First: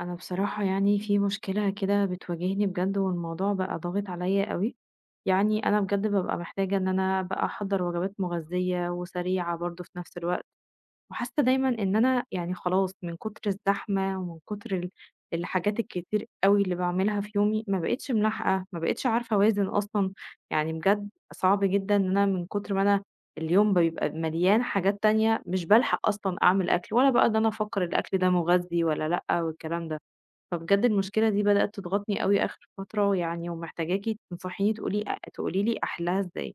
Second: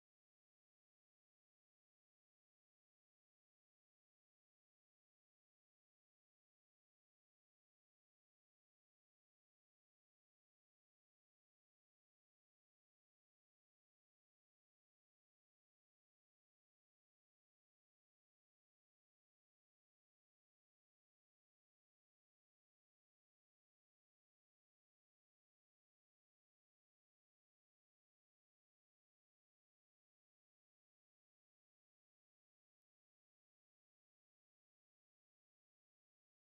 انا بصراحة يعني في مشكلة كده بتواجهني بجد، والموضوع بقى ضاغط عليا قوي. يعني انا بجد ببقى محتاجة ان انا بقى احضر وجبات مغذية وسريعة برضو في نفس الوقت، وحاسة دايما ان انا يعني خلاص من كتر الزحمة ومن كتر الحاجات الكتير قوي اللي بعملها في يومي، ما بقتش ملاحقة، ما بقتش عارفة اوازن اصلا. يعني بجد صعب جدا ان انا من كتر ما انا اليوم بيبقى مليان حاجات تانية مش بلحق اصلا اعمل اكل، ولا بقى ان انا افكر الاكل ده مغذي ولا لأ والكلام ده. فبجد المشكلة دي بدأت تضغطني أوي آخر فترة يعني، ومحتاجاكِ تنصحيني تقولي لي أحلها إزاي.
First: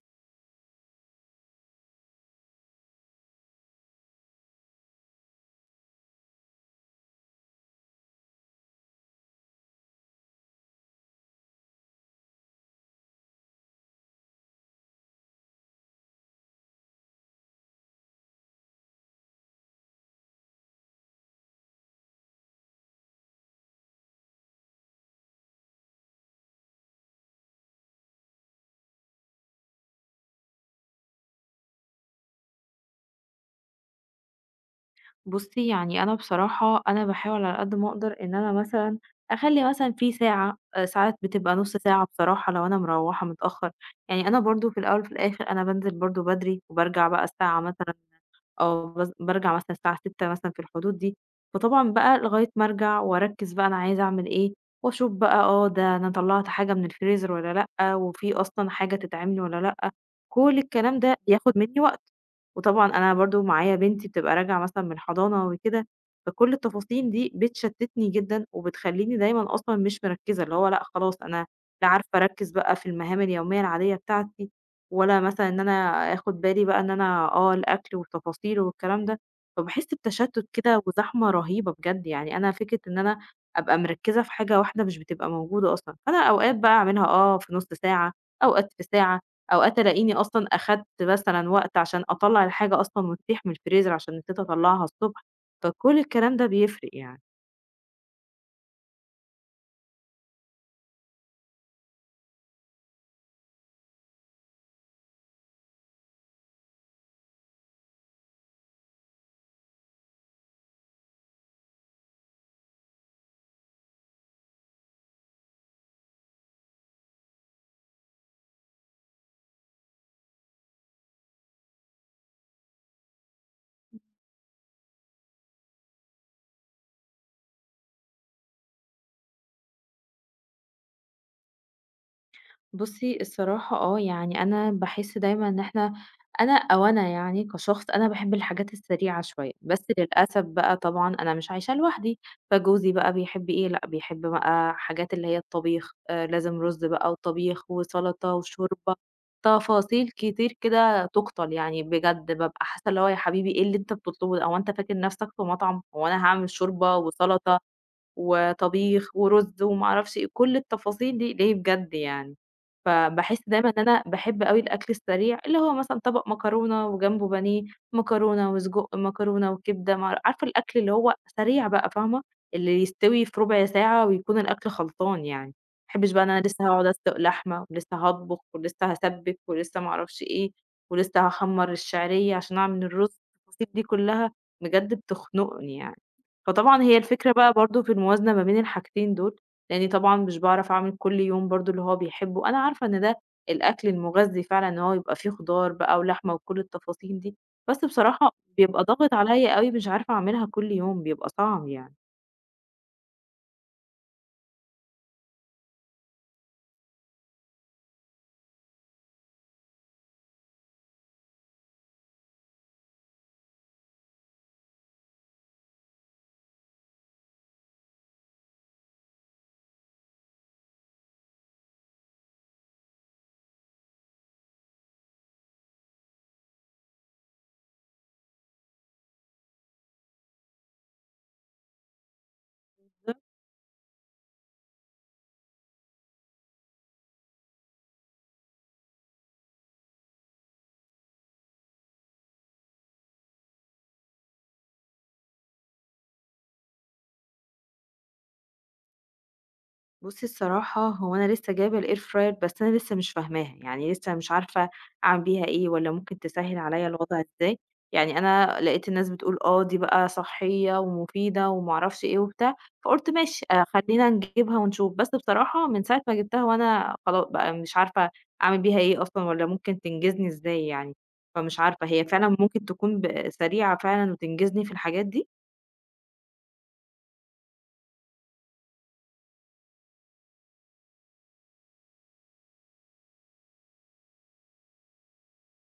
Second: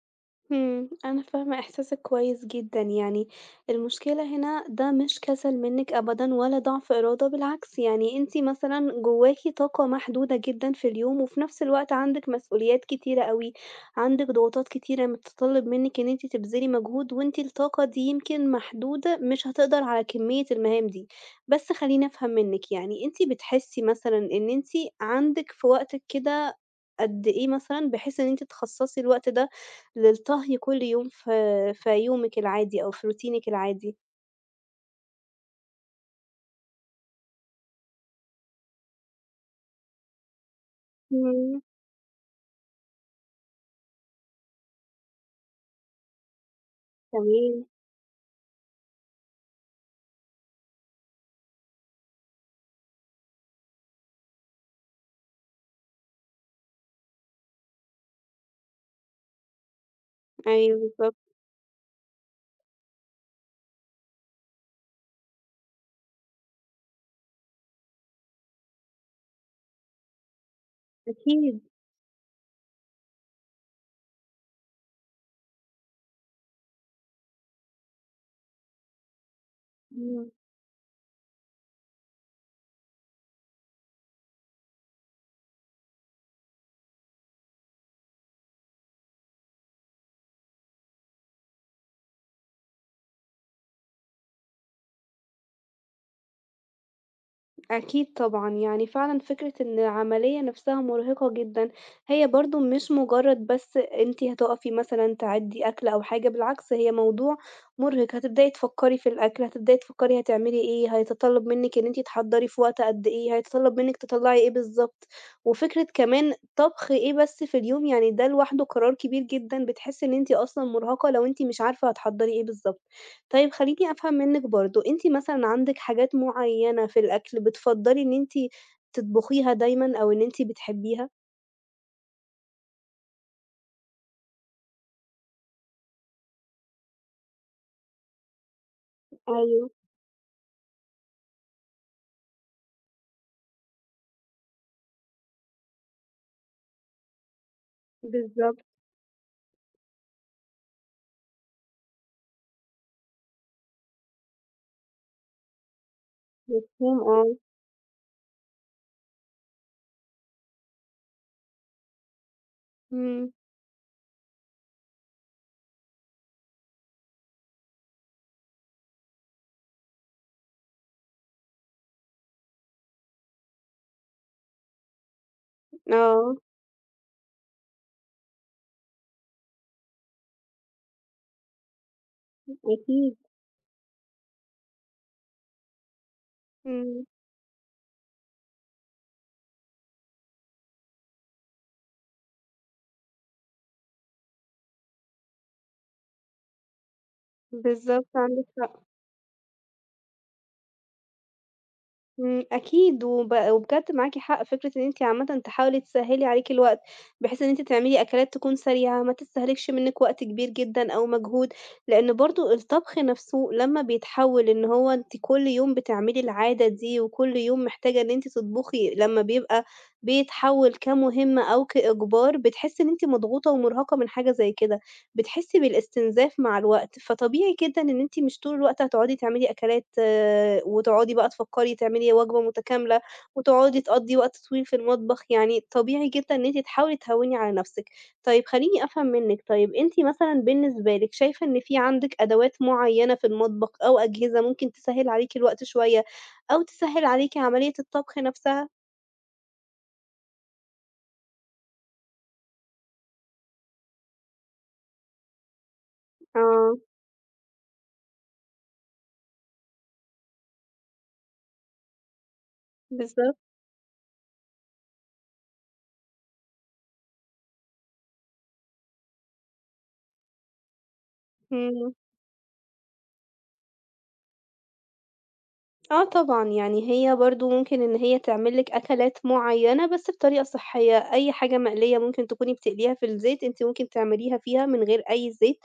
أنا فاهمة إحساسِك كويس جدًا يعني، المشكلة هنا ده مش كسل منِّك أبدًا ولا ضعف إرادة، بالعكس يعني أنتِ مثلًا جواكِ طاقة محدودة جدًا في اليوم، وفي نفس الوقت عندِك مسؤوليات كتيرة أوي، عندِك ضغوطات كتيرة بتتطلب منِّك إن أنتِ تبذلي مجهود، وأنتِ الطاقة دي يمكن محدودة مش هتقدر على كمية المهام دي. بس خلّيني أفهم منِّك يعني أنتِ بتحسي مثلًا إن أنتِ عندِك في وقتِك كده قد إيه مثلًا، بحيث إن أنتِ تخصصي الوقت ده للطهي كل يوم في في يومِك العادي أو في روتينِك العادي. بُصّي، يعني أنا بصراحة أنا باحاول على قد ما أقدر إن أنا مثلًا أخلّي مثلًا في ساعة، ساعات بتبقى إمم، نُص ساعة بصراحة لو أنا مروّحة متأخّر. يعني أنا برضه في الأول وفي الآخر أنا بانزل برضه بدري وبارجع بقى الساعة تمام، مثلًا آه، بارجع مثلًا الساعة 18:00 مثلًا في الحدود دي. فطبعًا بقى لغاية ما أرجع وأركّز بقى أنا عايزة أعمل إيه، وأشوف بقى آه، ده أنا طلّعت حاجة من الفريزر والّا لأ، وفي أصلًا حاجة تتعمل والّا لأ، كل أيوه الكلام بالضبط، ده ياخد منّي وقت. وطبعًا أنا برضه معايا بنتي بتبقى راجعة مثلًا من الحضانة وكده، فكل التفاصيل دي بتشتتني جدًا، وبتخلّيني دايمًا أصلًا مش مركّزة، اللي هو لأ خلاص أنا أكيد، لا عارفة أركّز بقى في المهام اليومية العادية بتاعتي، ولا مثلًا إن أنا آخُد بالي بقى إن أنا آه، الأكل والتفاصيل والكلام ده. فباحس إمم. بتشتُّت كده وزحمة رهيبة بجد، يعني أنا فكرة إن أنا أبقى مركِّزة في حاجة واحدة مش بتبقى موجودة أصلًا. فأنا أوقات بقى أعملها آه في نُص ساعة، أوقات في ساعة، أوقات ألاقيني أصلًا أخدت مثلًا وقت عشان أطلّع الحاجة أصلًا وتسيح من الفريزر عشان نسيت أطلّعها الصبح، فكل الكلام ده بيفرق يعني. أكيد طبعًا، يعني فعلًا فكرة إن العملية نفسها مرهقة جدًا، هي برضه مش مجرد بس أنتِ هتقفي مثلًا تعدّي أكل أو حاجة، بالعكس هي موضوع مرهق، هتبدئي تفكّري في الأكل، هتبدئي تفكّري هتعملي إيه، هيتطلّب منِّك إن أنتِ تحضّري في وقت قد إيه، هيتطلّب منِّك تطلّعي إيه بالضبط، وفكرة كمان طبخ إيه بس في اليوم، يعني ده لوحده قرار كبير جدًا، بتحسّي إن أنتِ أصلًا مرهقة لو أنتِ مش عارفة هتحضّري إيه بالضبط. طيب خلّيني أفهم منِّك برضه، أنتِ مثلًا عندِك حاجات معيّنة في الأكل بتفضّلي إن أنتِ تطبخيها دايمًا أو إن أنتِ بتحبيها؟ بُصّي الصراحة آه، يعني أنا باحس دايمًا إن أنا أو أنا يعني كشخص أنا باحب الحاجات السريعة شوية، أيوه، بس للأسف بقى طبعًا أنا مش عايشة لوحدي. فجوزي بقى بيحب إيه، لأ بيحب بقى حاجات اللي هي الطبيخ، لازم رز بقى وطبيخ وسلطة بالضبط، وشوربة، تفاصيل كتير كده تُقتل يعني. بجد بابقى حاسة اللي هو يا حبيبي إيه اللي أنت بتطلبه ده، هو أنت فاكر نَفْسك في مطعم؟ هو أنا هاعمل مفهوم شوربة آه، وسلطة وطبيخ ورز وما اعرفش إيه، كل التفاصيل دي ليه بجد يعني. إمم، فباحس دايما ان انا بحب قوي الاكل السريع اللي هو مثلا طبق مكرونه وجنبه بانيه، مكرونه وسجق، مكرونه وكبده عارفه الاكل اللي هو سريع بقى، فاهمه، اللي يستوي في ربع ساعه ويكون الاكل خلطان يعني. ما بحبش بقى ان آه، انا لسه هقعد اسلق لحمه ولسه هطبخ ولسه هسبك ولسه ما اعرفش ايه، ولسه هخمر الشعريه عشان اعمل أكيد، الرز، التفاصيل دي كلها بجد بتخنقني يعني. فطبعًا هي إمم، الفكرة بقى برضه في الموازنة ما بين الحاجتين دول، لإني طبعًا مش باعرف أعمل كل يوم برضه اللي هو بيحبه. أنا عارفة إن ده الأكل المغذي فعلًا، إن هو يبقى فيه خضار بقى ولحمة وكل التفاصيل دي، بس بالضبط بصراحة عندِك حق. بيبقى ضاغط عليَّ أوي، مش عارفة أعملها كل يوم، بيبقى صعب يعني. إمم، أكيد وبجد معاكِ حق، فكرة إن أنتِ عامةً تحاولي تسهّلي عليكِ الوقت، بحيث إن أنتِ تعملي أكلات تكون سريعة، ما تستهلكش منِّك وقت كبير جدًا أو مجهود، لإن برضه الطبخ نفسه لمّا بيتحوّل إن هو أنتِ كل يوم بتعملي العادة دي، وكل يوم محتاجة إن أنتِ تطبخي، لمّا بيبقى بيتحوّل كمهمة أو كإجبار، بتحسّي إن أنتِ مضغوطة ومُرهقة من حاجة زي كده. بتحسّي بالاستنزاف مع الوقت، فطبيعي جدًا إن أنتِ مش طول الوقت هتقعدي تعملي أكلات وتقعدي بقى تفكّري تعملي وجبة متكاملة وتقعدي تقضّي وقت طويل في المطبخ، يعني طبيعي جدًا إن أنتِ تحاولي تهوّني على نَفْسِك. طيب خلّيني أفهم منِّك، طيب أنتِ مثلًا بالنسبة لِك شايفة إن في عندِك أدوات معيّنة في المطبخ أو أجهزة ممكن تسهّل عليكِ الوقت شوية أو تسهّل عليكِ عملية الطبخ نَفْسها؟ بُصّي الصراحة هو أنا لسه جايبة الair fryer، بس أنا لسه مش فاهماها، يعني لسه مش عارفة أعمل بيها إيه والّا ممكن تسهّل آه، عليّا الوضع إزاي. يعني أنا لقيت الناس بتقول آه دي بقى صحية ومفيدة وما أعرفش إيه وبتاع، فقُلت بالضبط، ماشي، خلّينا نجيبها ونشوف. بس بصراحة من ساعة ما جبتها وأنا خلا بقى مش عارفة أعمل بيها إيه أصلًا والّا ممكن تنجزني إزاي يعني. فمش عارفة إمم. هي فعلًا ممكن تكون سريعة فعلًا وتنجزني في الحاجات دي؟ آه طبعًا، يعني هي برضه ممكن إن هي تعمل لِك أكلات معيّنة بس بطريقة صحّية، أي حاجة مقلية ممكن تكوني بتقليها في الزيت، أنتِ ممكن تعمليها فيها من غير أي زيت،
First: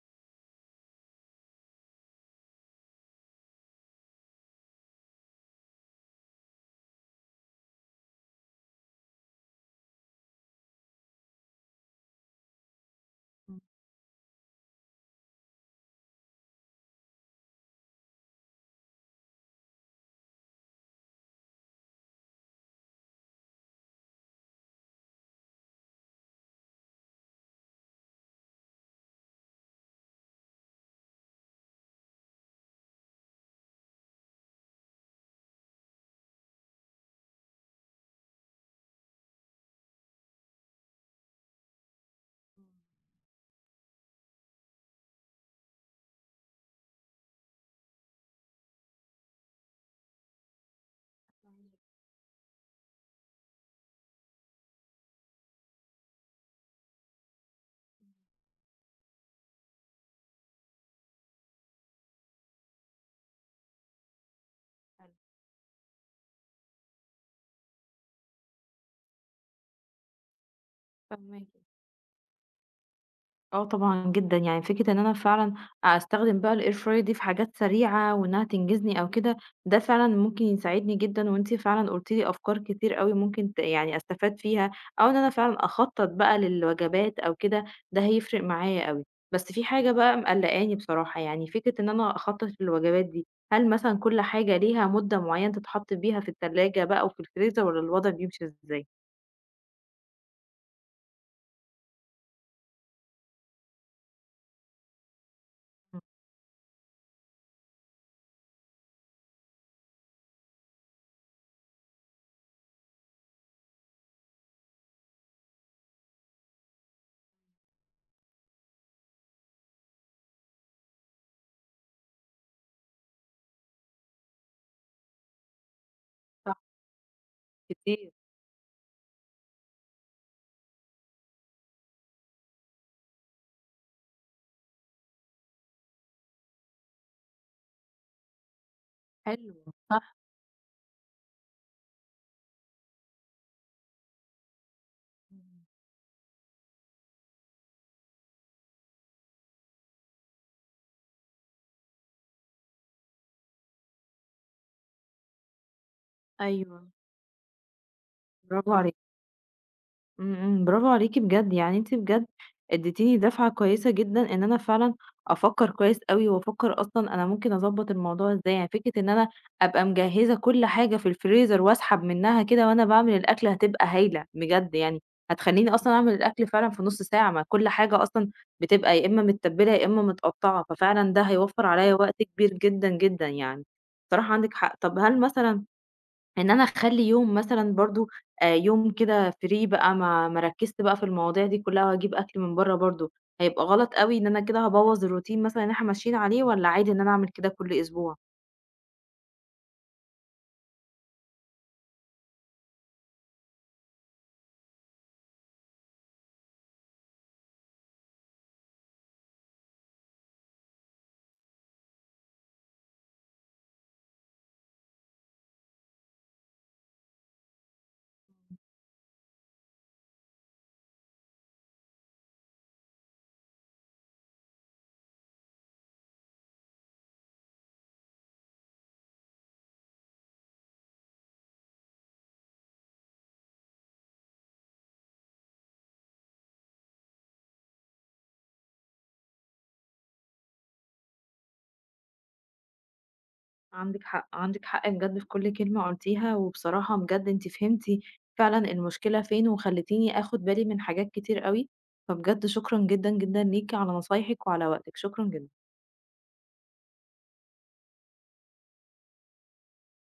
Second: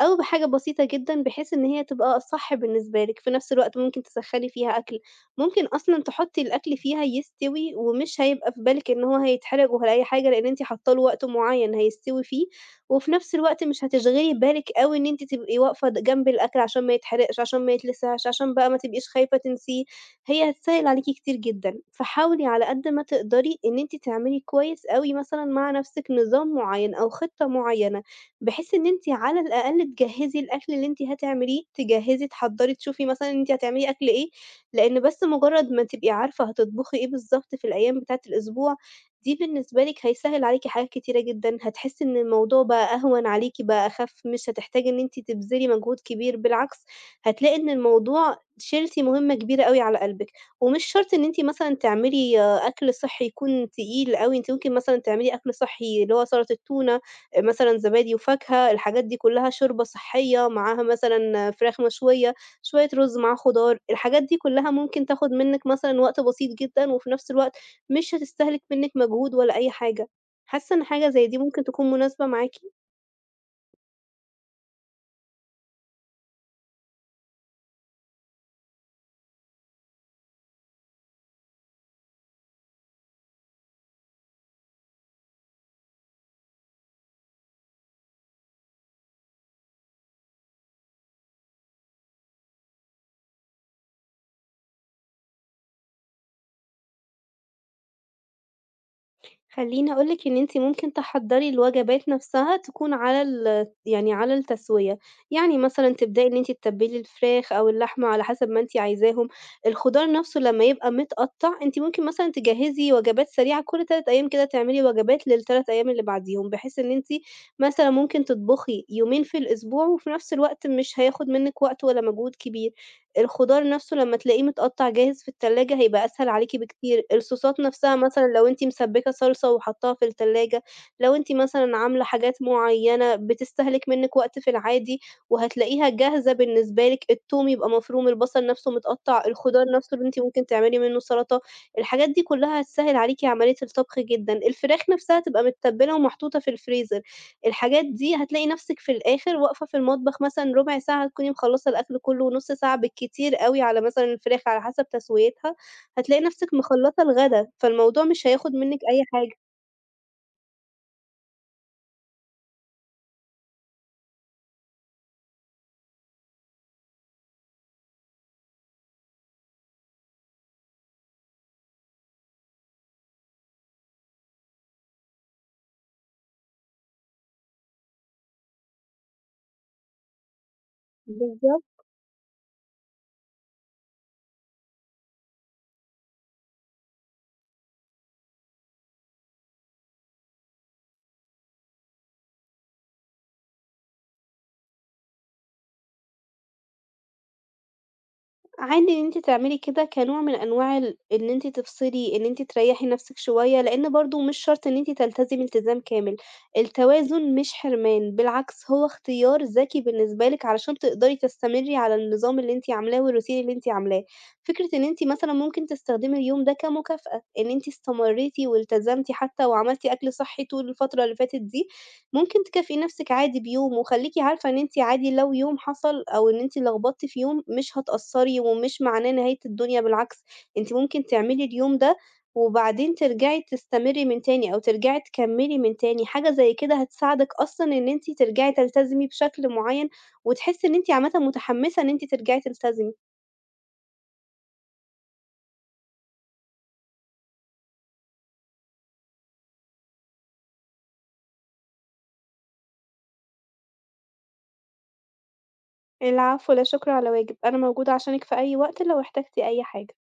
أو بحاجة بسيطة جدًا بحيث إن هي تبقى صح بالنسبة لِك، في نفس الوقت ممكن تسخّني فيها أكل، ممكن أصلًا تحطّي الأكل فيها يستوي ومش هيبقى في بالِك إن هو هيتحرق ولا أي حاجة، لإن أنتِ حاطة له وقت معيّن هيستوي فيه. وفي نفس الوقت مش هتشغلي بالِك أوي إن أنتِ تبقي واقفة د جنب الأكل عشان ما يتحرقش، عشان ما يتلسعش، عشان بقى ما تبقيش خايفة تنسيه، هي هتسهِّل عليكِ كتير جدًا. فحاولي على قد ما تقدري إن أنتِ تعملي كويس أوي مثلًا مع نفسِك نظام معيّن أو خطة معيّنة، بحيث إن أنتِ على الأقل تجهّزي الأكل اللي أنتِ هتعمليه، تجهّزي، تحضّري، تشوفي مثلًا أنتِ هتعملي أكل إيه، لإن بس مجرّد ما تبقي عارفة هتطبخي إيه بالضبط في الأيام بتاعة الأسبوع دي بالنسبة لِك هيسهّل عليكِ حاجات كتيرة جدًا، هتحسّي إن الموضوع بقى أهون عليكِ، بقى أخَف، مش هتحتاجي إن أنتِ تبذلي مجهود كبير، بالعكس هتلاقي إن الموضوع شِلتِ مهمة كبيرة أوي على قلبِك، ومش شرط إن أنتِ مثلًا تعملي أكل صحّي يكون تقيل أوي، أنتِ ممكن مثلًا تعملي أكل صحّي اللي هو سلطة تونة، مثلًا زبادي وفاكهة، الحاجات دي كلّها شوربة صحّية، معاها مثلًا فراخ مشوية، شوية رُز معاه خضار، الحاجات دي كلّها ممكن تاخد منِّك مثلًا وقت بسيط جدًا، وفي نفس الوقت مش هتستهلك منِّك مجهود ولا أي حاجة. حاسة إن حاجة زي دي فاهماكِ. ممكن تكون مناسبة معاكِ؟ آه طبعًا جدًا، يعني فكرة إن أنا فعلًا أستخدم بقى الair fryer دي في حاجات سريعة وإنها تنجزني أو كده، ده فعلًا ممكن يساعدني جدًا. وأنتِ فعلًا قُلتِ لي أفكار كتير أوي ممكن يعني أستفاد فيها، أو إن أنا فعلًا أخطط بقى للوجبات أو كده، ده هيفرق معايا أوي. بس في حاجة بقى مقلقاني بصراحة، يعني فكرة إن أنا أخطط للوجبات دي، هل مثلًا كل حاجة ليها مدة معينة تتحط بيها في التلاجة بقى وفي الفريزر والّا الوضع بيمشي إزاي؟ خلّيني أقول لِك إن أنتِ ممكن تحضّري الوجبات نفسها تكون على يعني على التسوية، يعني مثلًا إمم، تبدئي إن أنتِ تتبّلي الفراخ أو اللحمة على حسب ما أنتِ عايزاهم، الخضار نفسه لمّا يبقى متقطّع أنتِ ممكن مثلًا تجهّزي وجبات سريعة كل 3 أيام كده تعملي وجبات لل3 أيام اللي بعديهم، بحيث إن أنتِ مثلًا ممكن تطبخي يومين في الأسبوع وفي نفس الوقت مش هياخد منِّك وقت ولا مجهود كبير. الخضار نفسه لمّا تلاقيه متقطّع جاهز في التلاجة هيبقى أسهل عليكِ صح، بكتير، الصوصات نفسها كتير، مثلًا لو أنتِ مسبِّكة صلصة وحاطّاها في التلاجة، لو أنتِ مثلًا عاملة حاجات معيّنة بتستهلك منِّك وقت في العادي وهتلاقيها جاهزة بالنسبة لِك، التوم يبقى مفروم، البصل نفسه متقطّع، حلو، الخضار نفسه صح، اللي أنتِ ممكن تعملي منه سلطة، الحاجات دي كلّها هتسهِّل عليكِ عملية الطبخ جدًا. الفراخ نفسها تبقى إمم. متبّلة ومحطوطة في الفريزر. الحاجات دي هتلاقي نفسِك في الآخر واقفة في المطبخ مثلًا ربع ساعة تكوني مخلّصة الأكل كلّه، نُص ساعة بالكتير أوي على مثلًا الفراخ على حسب تسويتها، هتلاقي نفسِك أيوه، مخلّصة الغدا، فالموضوع مش هياخد برافو. منِّك إمم عليكِ. أي حاجة. إمم، إمم، برافو عليكِ بجد، يعني أنتِ بجد اديتيني دفعة كويسة جدًا إن أنا فعلًا أفكّر كويس أوي، وأفكّر أصلًا أنا ممكن أضبّط الموضوع إزاي. يعني فكرة إن أنا أبقى مجهّزة كل حاجة في الفريزر وأسحب منها كده وأنا باعمل الأكل هتبقى هايلة بجد يعني، هتخلّيني أصلًا أعمل الأكل فعلًا في نُص ساعة، ما كل حاجة أصلًا بتبقى يا إمّا متّبلة يا إمّا متقطّعة، ففعلًا ده هيوفّر بالضبط. عليَّ وقت كبير جدًا، جدًا يعني. بصراحة عندِك حق. طَب هل مثلًا إن أنا أخلّي يوم مثلًا برضه، يوم كده free بقى ما ركّزت بقى في المواضيع دي كلّها وأجيب أكل من برّه برضه، هيبقى غلط أوي إن أنا كده هابوّظ الroutine مثلًا اللي إحنا ماشيين عليه والّا عادي إن أنا أعمل كده كل أسبوع؟ عادي إن أنتِ تعملي كده كنوع من أنواع ال إن أنتِ تفصلي، إن أنتِ تريّحي نفسِك شوية، لإن برضه مش شرط إن أنتِ تلتزمي التزام كامل، التوازن مش حرمان، بالعكس هو اختيار ذكي بالنسبة لِك علشان تقدري تستمري على النظام اللي أنتِ عاملاه والroutine اللي أنتِ عاملاه. فكرة إن أنتِ مثلًا ممكن تستخدمي اليوم ده كمكافأة، إن أنتِ استمريتِ والتزمتِ حتى وعملتِ أكل صحّي طول الفترة اللي فاتت دي، ممكن تكافئي نفسِك عادي بيوم، وخلّيكِ عارفة إن أنتِ عادي لو يوم حصل أو إن أنتِ لخبطتِ في يوم مش هتقصّري ومش معناه نهاية الدنيا، بالعكس أنتِ ممكن تعملي اليوم ده وبعدين ترجعي تستمري من تاني أو ترجعي تكمّلي من تاني، حاجة زي كده هتساعدِك أصلًا إن أنتِ ترجعي تلتزمي بشكل معيّن، وتحسّي إن أنتِ عامةً متحمّسة إن أنتِ ترجعي تلتزمي. عندِك حق، عندِك حق بجد في كل كلمة قُلتيها، وبصراحة بجد أنتِ فهمتِ فعلًا المشكلة فين وخلّيتيني آخُد بالي من حاجات كتير أوي، فبجد شكرًا جدًا، جدًا ليكِ على نصايحِك وعلى وقتِك، شكرًا جدًا. العفو، لا شكر على واجب، أنا موجودة عشانِك في أي وقت لو احتجتِ أي حاجة.